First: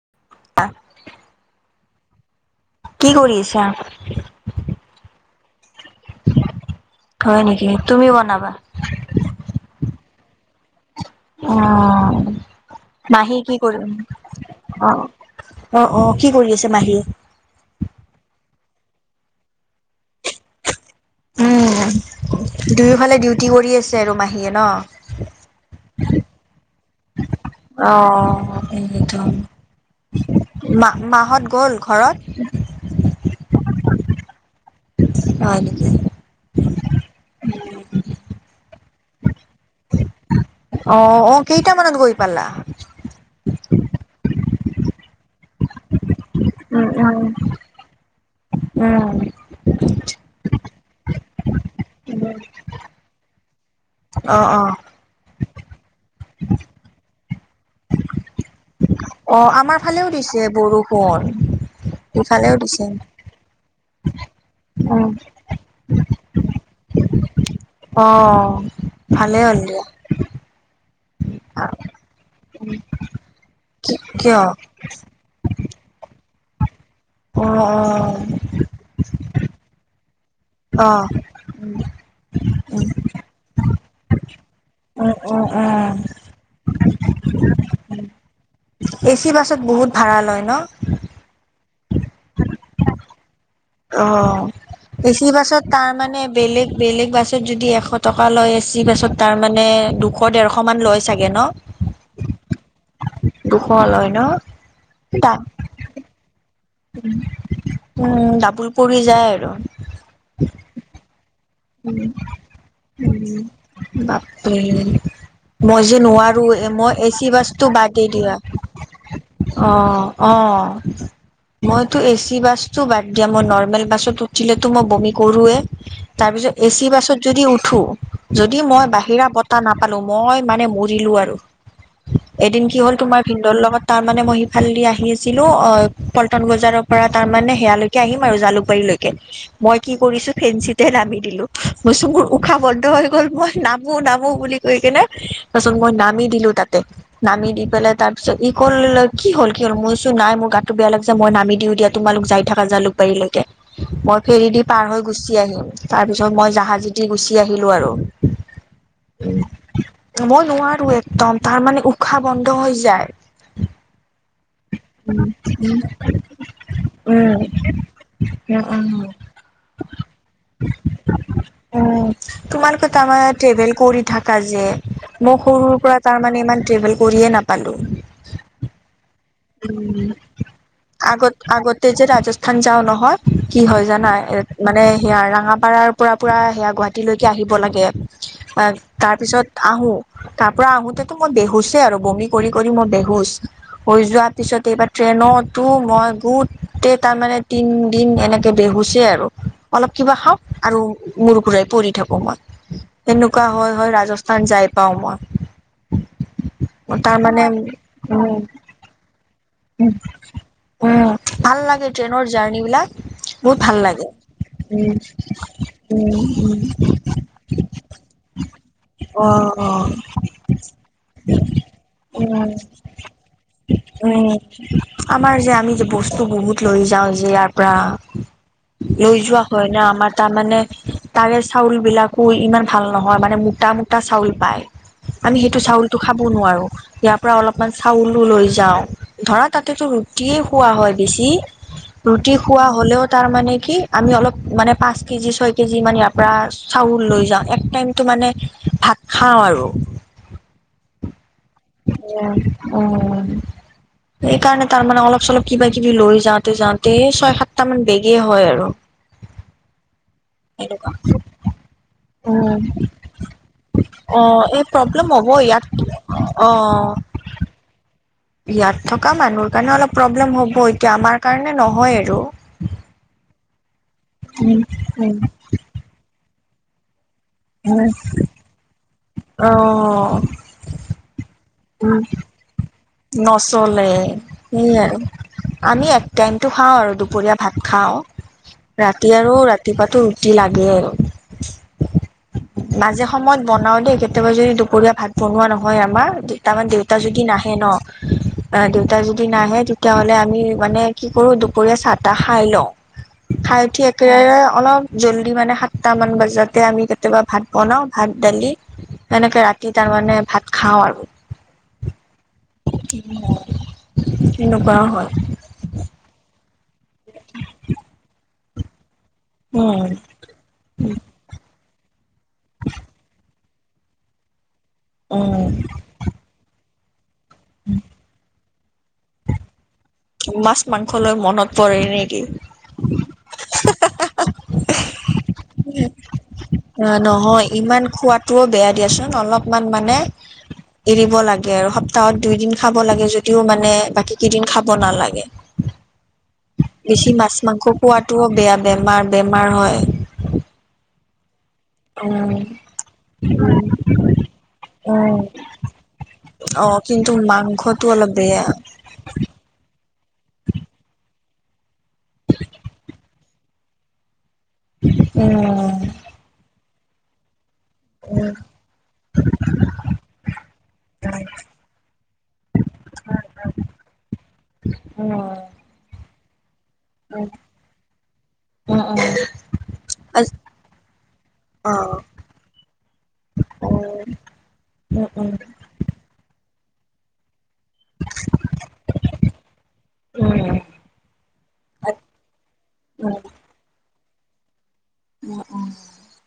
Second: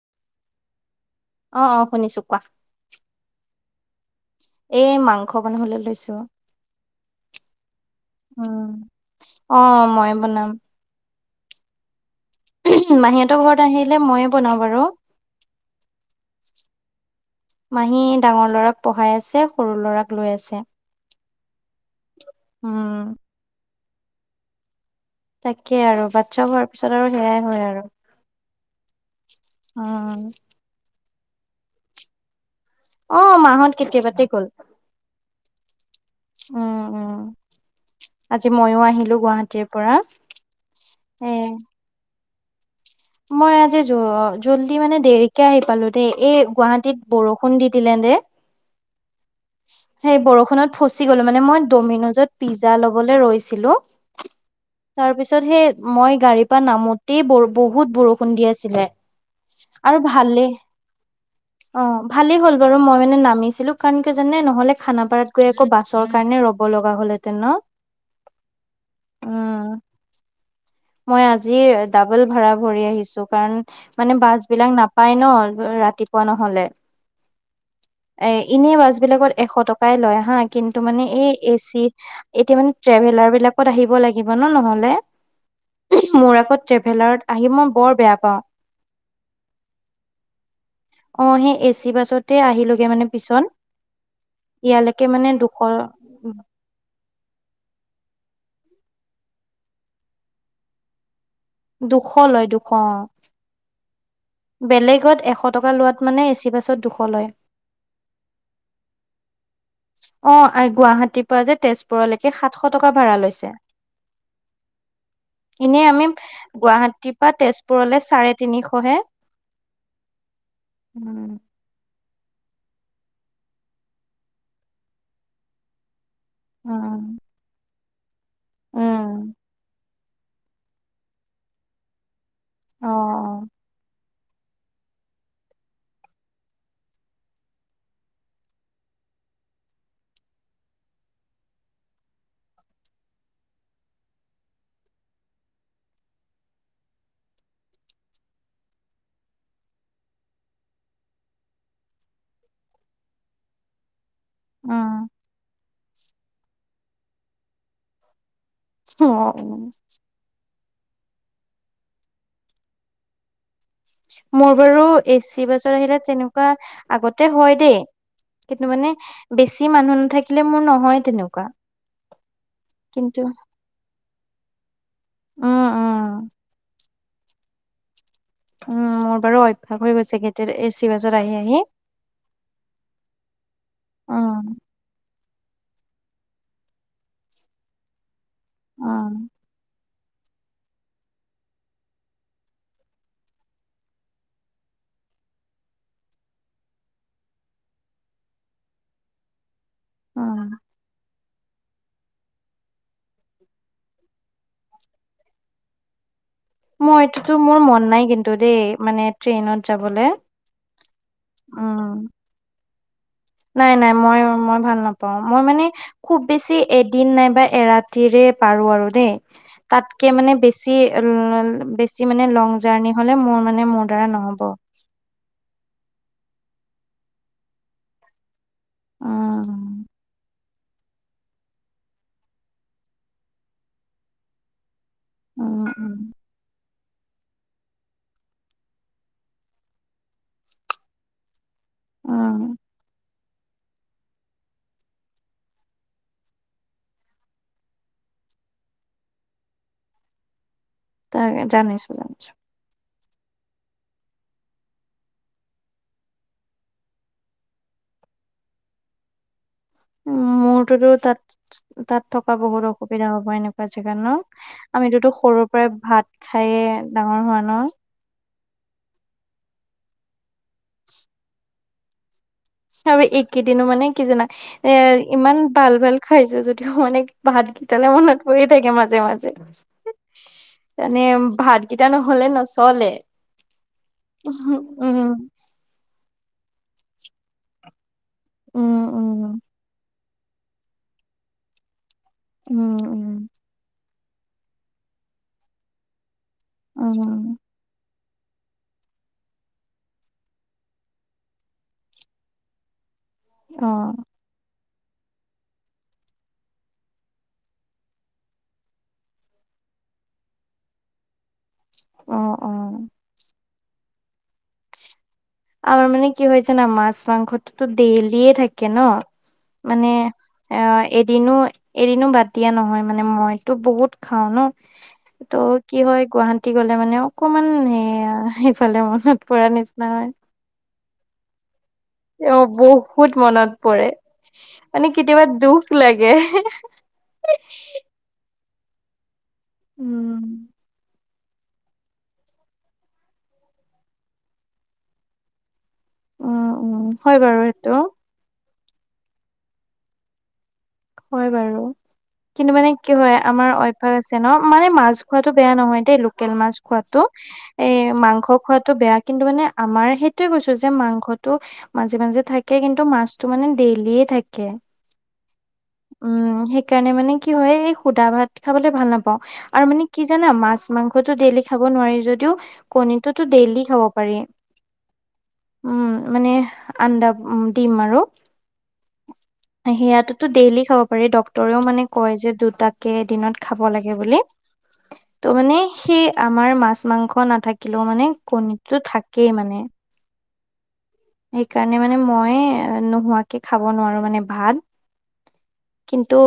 [inaudible] অ-অ শুনিছো কোৱা? কি কৰি [unintelligible] এই মাংস বনাবলে লৈছো। হয় নেকি? তুমি বনাবা? উম, অ' মই বনাম অ' মাহী মাহীহঁতৰ কি ঘৰত আহিলে কৰিম ময়ে বনাওঁ বাৰু অ' অ-অ কি কৰি আছে মাহীয়ে? মাহী ডাঙৰ লৰাক পঢ়াই আছে সৰু লৰাক লৈ আছে। উম, উম দুয়োফালে ডিউটি কৰি আছে আৰু মাহীয়ে ন। তাকে আৰু বাতছা হোৱাৰ পিছত আৰু সেয়াই হয় আৰু। অ অ', মা হত গ'ল ঘৰত? অ' মাহত কেতিয়াবাতে গ'ল। হয় নেকি? উম-উম আজি ময়ো আহিলো গুৱাহাটীৰ পৰা। এ অ-অ কেইটা মানত গৈ পালা? মই আজি জল্দি মানে দেৰিকে আহি পালো দেই। এই উম, গুৱাহাটীত উম, বৰষুণ দি দিলে দে। উম, সেই বৰষুণত ফচি গলো মানে মই ড'মিনজত পিজ্জা লবলৈ ৰৈছিলো। অ', অ', তাৰ পিছত সেই মই গাড়ীৰ পৰা নামোতেই ব বহুত বৰষুণ দি আছিলে। অ' আমাৰ আৰু ফালেও ভালে দিছে বৰষুণ। অ' ভালেই ইফালেও হ'ল বাৰু দিছে। মই মানে নামিছিলো কাৰণ ক জানে নহলে উম। খানাপাৰাত গৈ আকৌ বাছৰ কাৰণে ৰ'ব লগা হলহেতেন। অ' ভালে হ'ল দিয়া। মই আজি ডাবল ভাঢ়া ভৰি আহিছো কাৰণ কি মানে বাছ কিয়? বিলাক নাপাই ন। ৰাতিপুৱা নহলে অ', অ'। এ এনে বাছ বিলাকত এশ টকাই লৈ হা কিন্তু মানে অ', এই এচি এতিয়া মানে উম। ট্ৰেভেলাৰ বিলাকত আহিব লাগিব। নহলে উম, উম, উম। মোৰ আকৌ ট্ৰেভেলাৰত আহি মই বৰ বেয়া পাও। এ চি বাছত বহুত ভাঢ়া লয় ন। অ সেই এচি বাছটে আহিলোগে মানে পিছত। অ' ইয়ালৈকে এচি মানে দুশ বাছত তাৰ মানে বেলেগ-বেলেগ বাছত যদি এশ টকা টকা লৈ এছি বাছত তাৰ মানে দুশ দেৰশ মান লয় চাগে। ন? দুশ লয় দুশ অ', দুশ লয়। ন? বেলেগত দা এশ টকা লোৱাত মানে এচি বাছত দুশ লয় উম, ডাবুল পৰি যায় আৰু। অ গুৱাহাটীৰ পৰা যে উম-উম তেজপুৰলৈকে সাতশ টকা ভাড়া লৈছে বাপৰে। মই এনেই যে আমি নোৱাৰো এ মই গুৱাহাটীৰ এচি পৰা বাছটো তেজপুৰলে বাদেই চাৰে দিয়া। তিনিশহে অ-অ উম মই এ চি বাছতো বাদ দিয়া মই নৰ্মেল বাছত উঠিলেতো মই বমি কৰোৱে। তাৰ পিছত এচি বাছত যদি উঠো যদি মই বাহিৰা উম বতাহ নাপ। পালো মই মানে মৰিলো আৰু এদিন কি অ হ'ল তোমাৰ ভিনদৰ লগত তাৰ তাৰ মানে মই সিফালদি আহি আছিলো অ' পল্টন বজাৰৰ পৰা তাৰমানানে সেয়ালৈকে আহিম আৰু জালুকবাৰীলৈকে। মই কি কৰিছো ফেন তে নামি দিলো মচুুৰ উশাহ বন্ধ হৈ গল মই নামো নামো বুলি কৈ কিনে মই নামি দিলো তাতে নামি দি পেলাই তাৰ পিছত ই কল কি হল কি হল মই নাই মোৰ গাতটো বেয়া লাগ ছে মই নামি দিওঁ দিয়া তোমালোক যায় থাকা যা লোকবাৰীলৈকে মই ফেৰি দি অ পাৰ হৈ গুচি আহিম তাৰ পিছত মই জাহাজ দি গুচি আহিলোঁ আৰু অ টো একদম তাৰ মানে উশাহ বন্ধ হৈ যায় মোৰ বাৰু এচি বাছত আহিলে তেনেকুৱা আগতে উম হয় দেই উম কিন্তু উম মানে বেছি মানুহ নাথাকিলে মোৰ নহয় তেনেকুৱা উম তোমাৰোকত কিন্তু আমাৰ ট্ৰেভেল কৰি থাকা যে মই উম সৰুৰ পৰা উম তাৰ মানে ইমান ট্ৰেভেল কৰিয়ে নাপালো উম মোৰ বাৰু অভ্যাস হৈ উম গৈছে কেইতি আগত আগতে যে ৰাজস্থান যাও নহয় কি হয় জানা উম, মানে সেয়া মাপাৰাৰ পৰা পূৰা সেয়া গুৱাহাটীলৈকে আহিব লাগে উম, তাৰপিছত আহোঁ তাৰ পৰা আহোতে মই বেহুচই আৰু বমি কৰি কৰি মই বেহুচ হৈ যোৱা তাৰপিছত এইবাৰ ট্ৰেইনতো মই গোটেই তাৰমানে তিন দিন এনেকে বেহুছে আৰু অলপ কিবা উম। খাওক আৰু মৰ্কুৰে পৰি থাকো মই তেেনেকুৱা হয় হয় ৰাজস্থান যাই পাও মই মই তাৰ এইটোতো মোৰ মন নাই কিন্তু দেই মানে ট্ৰেইনত যাবলে। উ ভাল লাগে উম, ট্ৰেইনৰ জাৰ্ণ বিলাক বহুত নাই ভাল নাই লাগে মই মই ভাল উম নাপাও মই মানে উম খুব বেছি উম এদিন নাইবা এ ৰাতি প আৰু দেই অ অ তাতকে মানে বেছি বেছি মানে ল উম জ হ'লে মোৰ মানে মোৰ দ্বাৰা উম নহ'ব। আমাৰ যে আমি যে বস্তু বহুত লৈ যাওঁ যে ইয়াৰ পৰা লৈ যোৱা হয় ন উম, আমাৰ তাৰমানানে তাৰে চাউল বিলাকো ইমান ভাল নহয় মানে মোটা মোটা চাউল পায় আমি সেইটো উম, উম, চাউলটো খাব নোৱাৰো ইয়াৰ পৰা অলপমান চাউলো লৈ যাওঁ ধৰা তাতেতো ৰুটিয়ে খোৱা হয় বেছি উম, ৰুটি খোৱা হ'লেও তাৰ মানে কি আমি অলপ ম পচ কেজিয় কেজি মান ইয়াৰ পৰা চাউল লৈ যা মানে ভাত খাওঁ আৰু [unintelligible] জানিছো জানছো উম সেইকাৰণে তাৰমানানে অলপ চলপ কিবা কিবি লৈ যাওঁতে যাওঁতে ছয় সাতটা মান বেগে হয় আৰু উম মোতো এনেকুৱা তাত তাত থকা উম বহুত অসুবিধা হব এনেকুৱা জেগা অ এই প্ৰব্লেম আমিতোো হ'ব সৰুৰ পৰা ইয়াত ভাত অ খায়ে ডাঙৰ হোৱা ন ইয়াত থকা মানুহৰ কাৰণে অলপ প্ৰব্লেম হ'ব এতিয়া আমাৰ কাৰণে নহয় আৰু আৰু এইকেইদিনো মানে কি জানা উম এ উম ইমান ভাল ভাল খাইছো যদিও মানে ভাত হয় কেইটালে মনত পৰি থাকে মাজে মাজে অ এানে এতিয়া উম, নহ'লে ন চলে নচলে সেই আৰু আনি এক টাইমতটো খাওঁ আৰু দুপৰীয়া ভাত খাওঁ উম, ৰাতি আৰু উম, ৰাতিপুৱাাতটো লাগে আৰু উম, মাজে উম, সময়ত বনাও দেই কেতিয়াবা যদি দুপৰীয়া ভাত বনোৱা নহয় আমাৰ তাৰামান দেউতা উম, যদি নাহে ন দেউতা যদি নাহে তেতিয়াাহলে আমি মানে কি কৰো দুপৰীয়া চাহ তাহ খাই লওঁ খাই উঠি অ', একোৰে অলপ জল্দি মানে সাতটা মান বজাতে আমি কেতিয়াবা ভাত বনাওঁ ভাত দালি এনেকে ৰাতি তাৰমানে ভাত খাওঁ আৰু অ অ'। এনেকুৱাও হয় আমাৰ মানে কি হৈ হৈছে না মাছ মাংসটোটো ডেইলি থাকে ন উম মানে অ এদিনো এদিনো বাদ দিয়া নহয় মানে মই বহুত খাও ন ত উম কি হয় গুৱাহাটী গলে মানে অকণমান উম সিফালে মনত পৰা নিচিনা হয় মাছ মাংস লৈ মনত পৰে নেকি তেওঁ বহুত মনত পৰে মানে কেতিয়াবা দুখ লাগে অ নহয় ইমান খোৱাাতটোও বেয়া দিয়াচোন অলপমান মানে উম। এৰি লাগে আৰু সপ্তাহত দুই দিন খাব লাগে যদিও মানে বাকী কেইদিন খাব নালাগে উম উম বেছি হয় মাছ বাৰু মাংস সেইটো পোৱাটোও বেয়া বেমাৰ বেমাৰ হয় হয় বাৰু উম। কিন্তু মানে কি হয় আমাৰ অভ্যাস আছে ন মানে মাছ উম, খোৱাটো বেয়া নহয় দেই লোকেল মাছ অ' খোৱাটো কিন্তু এ মাংসটো অলপ মাংস বেয়া খোৱটো বেয়া কিন্তু মানে আমাৰ সেইটোয়ে কৈছো যে মাংস টো মাজে মাজে থাকে কিন্তু মাছতটো মানে ডেইলিয়ে থাকে উম। উম সেইকাৰণে মানে কি হয় সুদা উম ভাত খাবলে ভাল নাপাওঁ আৰু মানে কি জানা মাছ মাংসটো ডেইলি খাব নোৱাৰি যদিও কনীৰটোতো ডেইলি খাব পাৰি [inaudible] উম মানে আন্দা দিম আৰু অ-অ সেয়াটোটো ডেইলি খাব পাৰি ড্ক্তৰেও মানে কয় যে দুটাকে এদিনত খাব লাগে বুলি উম উম উম ত মানে সেই আমাৰ মাছ মাছ মাংস নাথাকিলেও মানে কণীতটো থাকেই মানে উম, সেইকাৰণে মানে মই নোহোৱাকে খাব নোৱাৰো মানে ভাত কিন্তু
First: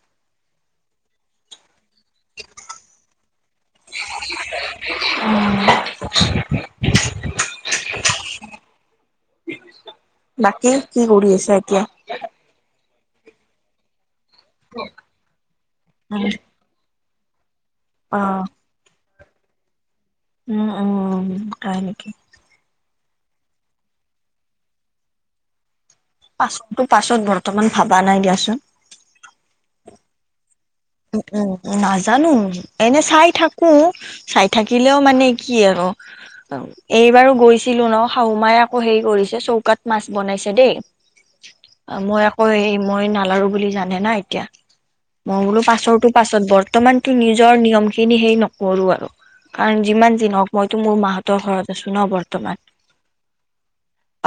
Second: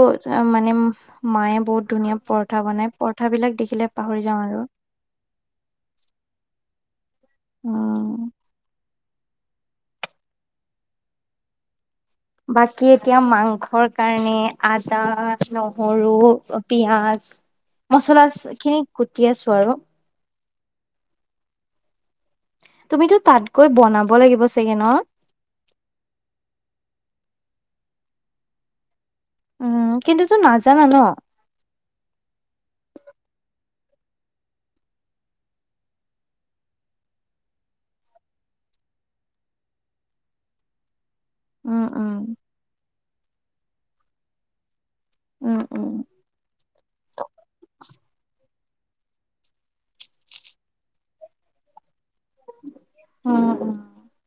মানে মায়ে বহুত ধুনীয়া পৰঠা বনাই, পৰঠা বিলাক দেখিলে পাহৰি যাওঁ আৰু [inaudible] উম বাকী কি কৰি আছা? এতিয়া, বাকী এতিয়া মাংসৰ কাৰ মানে আদা, নহৰু, পিয়াজ, মচলা খিনি কুটি আছো আৰু উম-উম তাই নেকি তুমিতো তাতকৈ বনাব লাগিব চাগে ন পাছততো পাছত বৰ্তমান ভবা নাই দিয়াচোন উম, কিন্তু তো নাজানা ন নাজানো এনে চাই থাকো চাই থাকিলেও মানে কি আৰু এইবাৰো গৈছিলো ন শাহু মাই আকৌ হেৰি কৰিছে চৌকাত মাছ বনাইছে দেই উম উম মই আকৌ এই মই নালাৰো বুলি জানে না এতিয়া উম-উম বছৰৰ পাছত বৰ্তমানতো নিজৰ নিয়ম খিনি সেই নক কৰো আৰু কাৰণ যিমান যিনহওক মইতো মোৰ মাহঁতৰ ঘৰত আছো ন বৰ বৰ্তমান উম উম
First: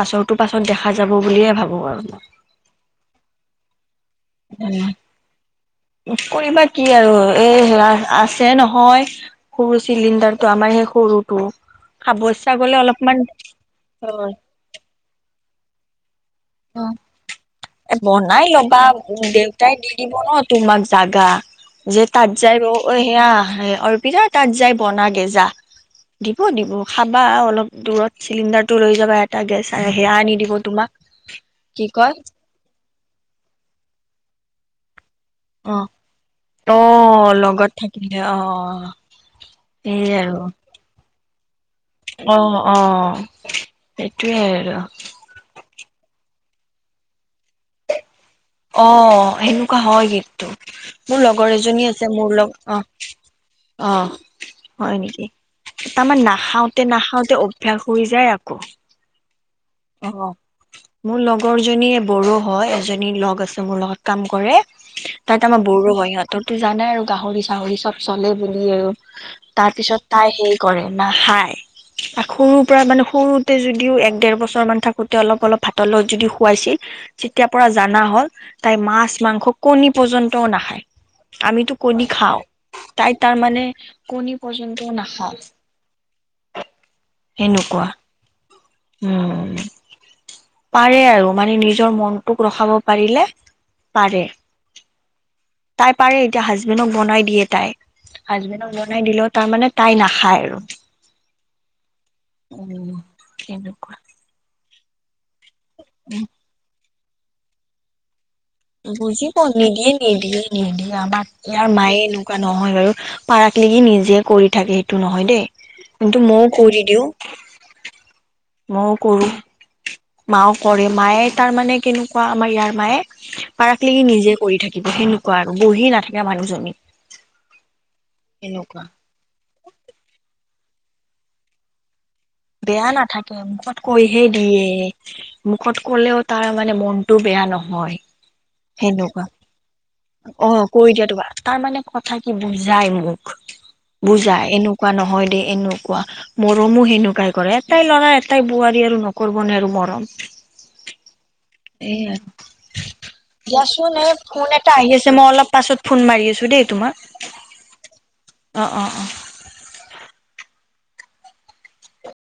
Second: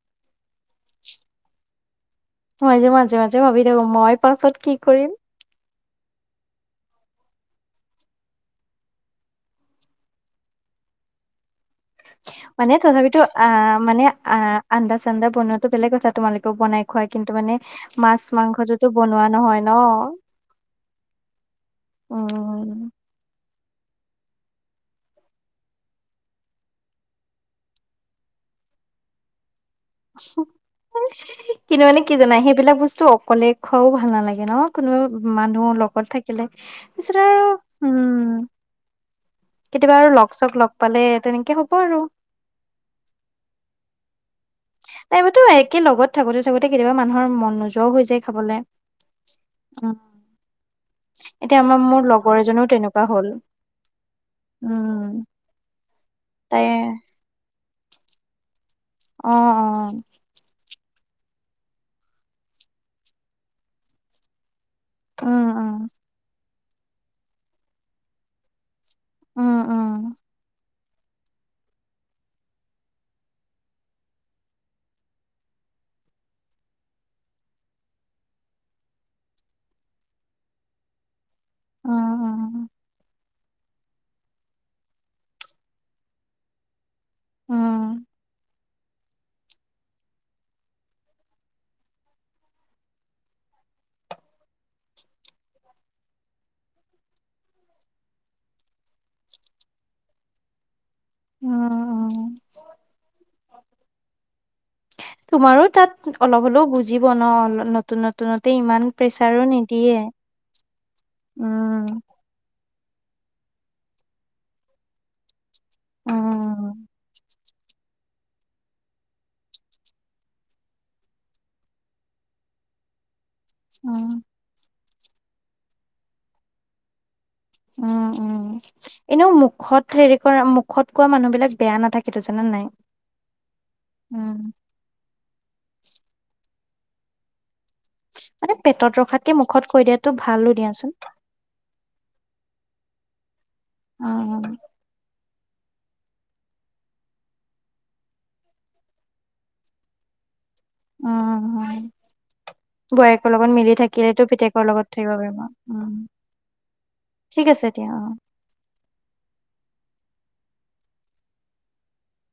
পাছৰটো পাছত দেখা যাব বুলিয়ে ভাবো আৰু মই মই যে মাজে মাজে ভাবি থাকো, মই পাছত কি কৰিম কৰিবা কি আৰু এয়া আছে নহয় সৰু চিলিণ্ডাৰটো আমাৰ সেই সৰু ফটো মানে তথাপিতো আ মানে হয় আ আ্ন্দা চান্দা বনোৱাতো বেলেগ কথা তোমালোকে টো বনাই খুৱাই কিন্তু মানে এ মাছ বনাই ল'বা মাংসটোতো বনোৱা নহয় ন দেউতাই দি দিব ন তোমাক জাগা যে তাত যাই ব উম সেয়া অ, পিঠা তাত যাই বনা গেজা দিব-দিব খাবা অলপ দূৰত চিলিণ্ডাৰটো লৈ যাবা এটা গেছ সেয়া আ নি দিব তোমাক কিন্তু মানে কি জাই, সেইবিলাক বস্তু অকলে খুৱও ভাল নালাগে ন কোনোবা মানুহ অ লগত থাকিলে অ তচৰা লগত থাকিলে উম অ কেতিয়াবা আৰু লগ চ লগ পালে তেনেকে হ'ব আৰু অ-অ নাইবাতো একে লগত থাকোতে-থাকোতে কেতিয়াবা মানুহৰ মন নোযোৱাও হৈ যায় খাবলে অ, সেনেকুৱা উম হয় কিন্তু মোৰ লগৰ এতিয়া আমাৰ এজনী আছে, মোৰ লগৰ লগ এজনীও অ তেনেকুৱা হ'ল অ হয় উম নেকি, তাৰমানান তাই নাখাওতে নাখাওঁতে অভ্যাস হৈ যায় আকৌ অ অ অ, মোৰ লগৰ জনী বড়ো হয়। এজনী লগ আছে মোৰ লগত কাম কৰে তাত উম আমাৰ উম বড়ো ভহঁতৰো জানাই আৰু গাহৰি চাহৰি চব চলে বুলি আৰু উম তাৰ পিছত তাই সে কৰে খায় সৰুৰ পৰা মানে সৰুতে যদিও একেৰ বছৰ থাকোতে অলপ অলপ ভাতৰ যদি খুৱাইছিল তেতিয়া পৰা জানা হ'ল তাই মাছ মাংস কণী পৰ্যন্তও নাখায় আমিতো কণী উম উম খাওঁ তাই তাৰ মানে কণী পৰ্যন্ত নাখা উম উম এনেকুৱা উম পাৰে আৰু মানে নিজৰ মনটোক ৰখাব পাৰিলে পাৰে তাই পাৰে এতিয়া হাজবেণ্ডক বনাই দিয়ে তাই হাজবেণ্ডক বনাই দিলেও তাৰমানে তাই নাখায় আৰু উম উম উম কেনেকুৱা তোমাৰো তাত অলপ হলেও বুজিব ন নতুন নতুন বুজিব নিদিয়ে নিদিয়ে নিদিয়ে আমাৰ ইয়াৰ উম, মায়ে এনেকুৱা নহয় বাৰু পাৰাক লিকি নিজে কৰি থাকে সেইটো নহয় দেই কিন্তু মইও কৰি উম, দিওঁ মৌ কৰো মাও কৰে মায়ে তাৰ মানে কেনেকুৱা আমাৰ ইয়াৰ মায়ে পাৰাক লিকি উম, নিজে কৰি থাকে থাকিব সেনেকুৱা আৰু বহি নাথাকে মানুহজনী উম উম সেনেকুৱা এনেও মুখত হেৰি কৰা মুখত কোৱা মানুহ বিলাক বেয়া নাথাকে বেয়া নাথাকে মুখত কৈহে উম, দিয়ে মুখত কলেও তাৰ মানে মনটো বেয়া নহয় মানে পেটত সেনেকুৱা ৰখাতকে মুখত কৈ দিয়াতো ভালো অ কৰি দিয়াচোন। দিয়া তোমাৰ তাৰ মানে কথা কি বুজাই মোক বুজা উম, এনেকুৱা নহয় দেই এনেকুৱা মৰমো সেনেকুৱা কৰে এটাই ল'ৰা এটাই বোৱাৰী আৰু নকৰিবনে আৰু মৰম উম এ বোৱাৰীয়েকৰ লগত মিলি দিয়াচোন এই থাকিলেতো ফোন পিতেকৰ এটা আহি লগত থাকিব আছে মই পাৰিব অলপ পাছত উম ফোন মাৰি আছো দেই তোমাক ঠিক আছে দিয়া অ অ অ অ